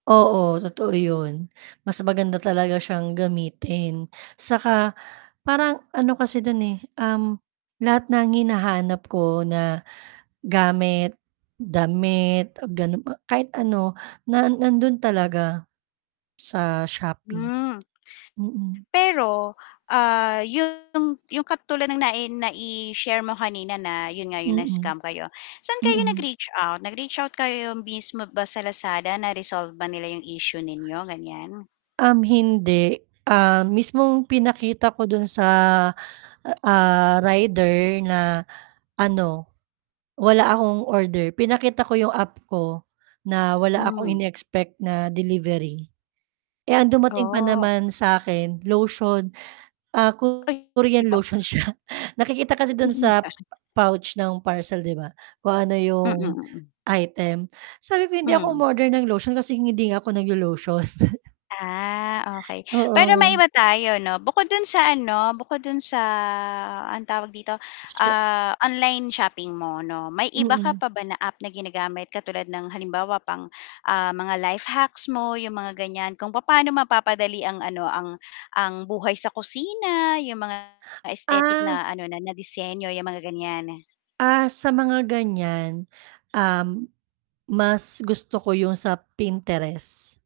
Oo, totoo yun. Mas maganda talaga siyang gamitin 'saka, parang ano kasi do'n, eh, uhm, lahat ng hinahanap ko na gamit, damit, gano a kahit ano na nandoon talaga, sa Shopee. Hmm. Mm. Pero, ah, yung yung katulad ng nai nai-share mo kanina na yun nga yung Mm. na-scam kayo. Saan kayo Mm. nag-reach out? Nag-reach out kayo mismo ba sa Lazada? Na-resolve ba nila yung issue ninyo, gan'yan? Uhm, hindi, ah, mismong pinakita ko dun sa, ah, rider, na ano, wala akong order pinakita ko yung app ko na wala akong Hmm. ine-expect na delivery. Eh, ang dumating pa Bo naman sa akin lotion, ah, Ay, Korean ikaw. lotion siya, nakikita kasi do'n Mm, sa pa pouch ng parcel, 'di ba? Kung ano Mm, 'yong mm. item, sabi ko, hindi ako Mhm. um-order ng lotion kasi hindi nga ako nag-lo-lotion. Ah, okey. Pero Oo. maiba tayo 'no, bukod dun sa ano bukod dun sa, ano tawag dito, Sye ah, online shopping mo 'no, may iba ka Mm. pa ba na app na ginagamit katulad ng halimbawa pang, ah, mga life hacks mo yung mga gan'yan, kung papano mapapadali ang ano ang ang buhay sa kusina, yung mga aesthetic Ah. na ano na na disenyo yung mga gan'yan. Ah, sa mga gan'yan, uhm, mas gusto ko yung sa Pinterest.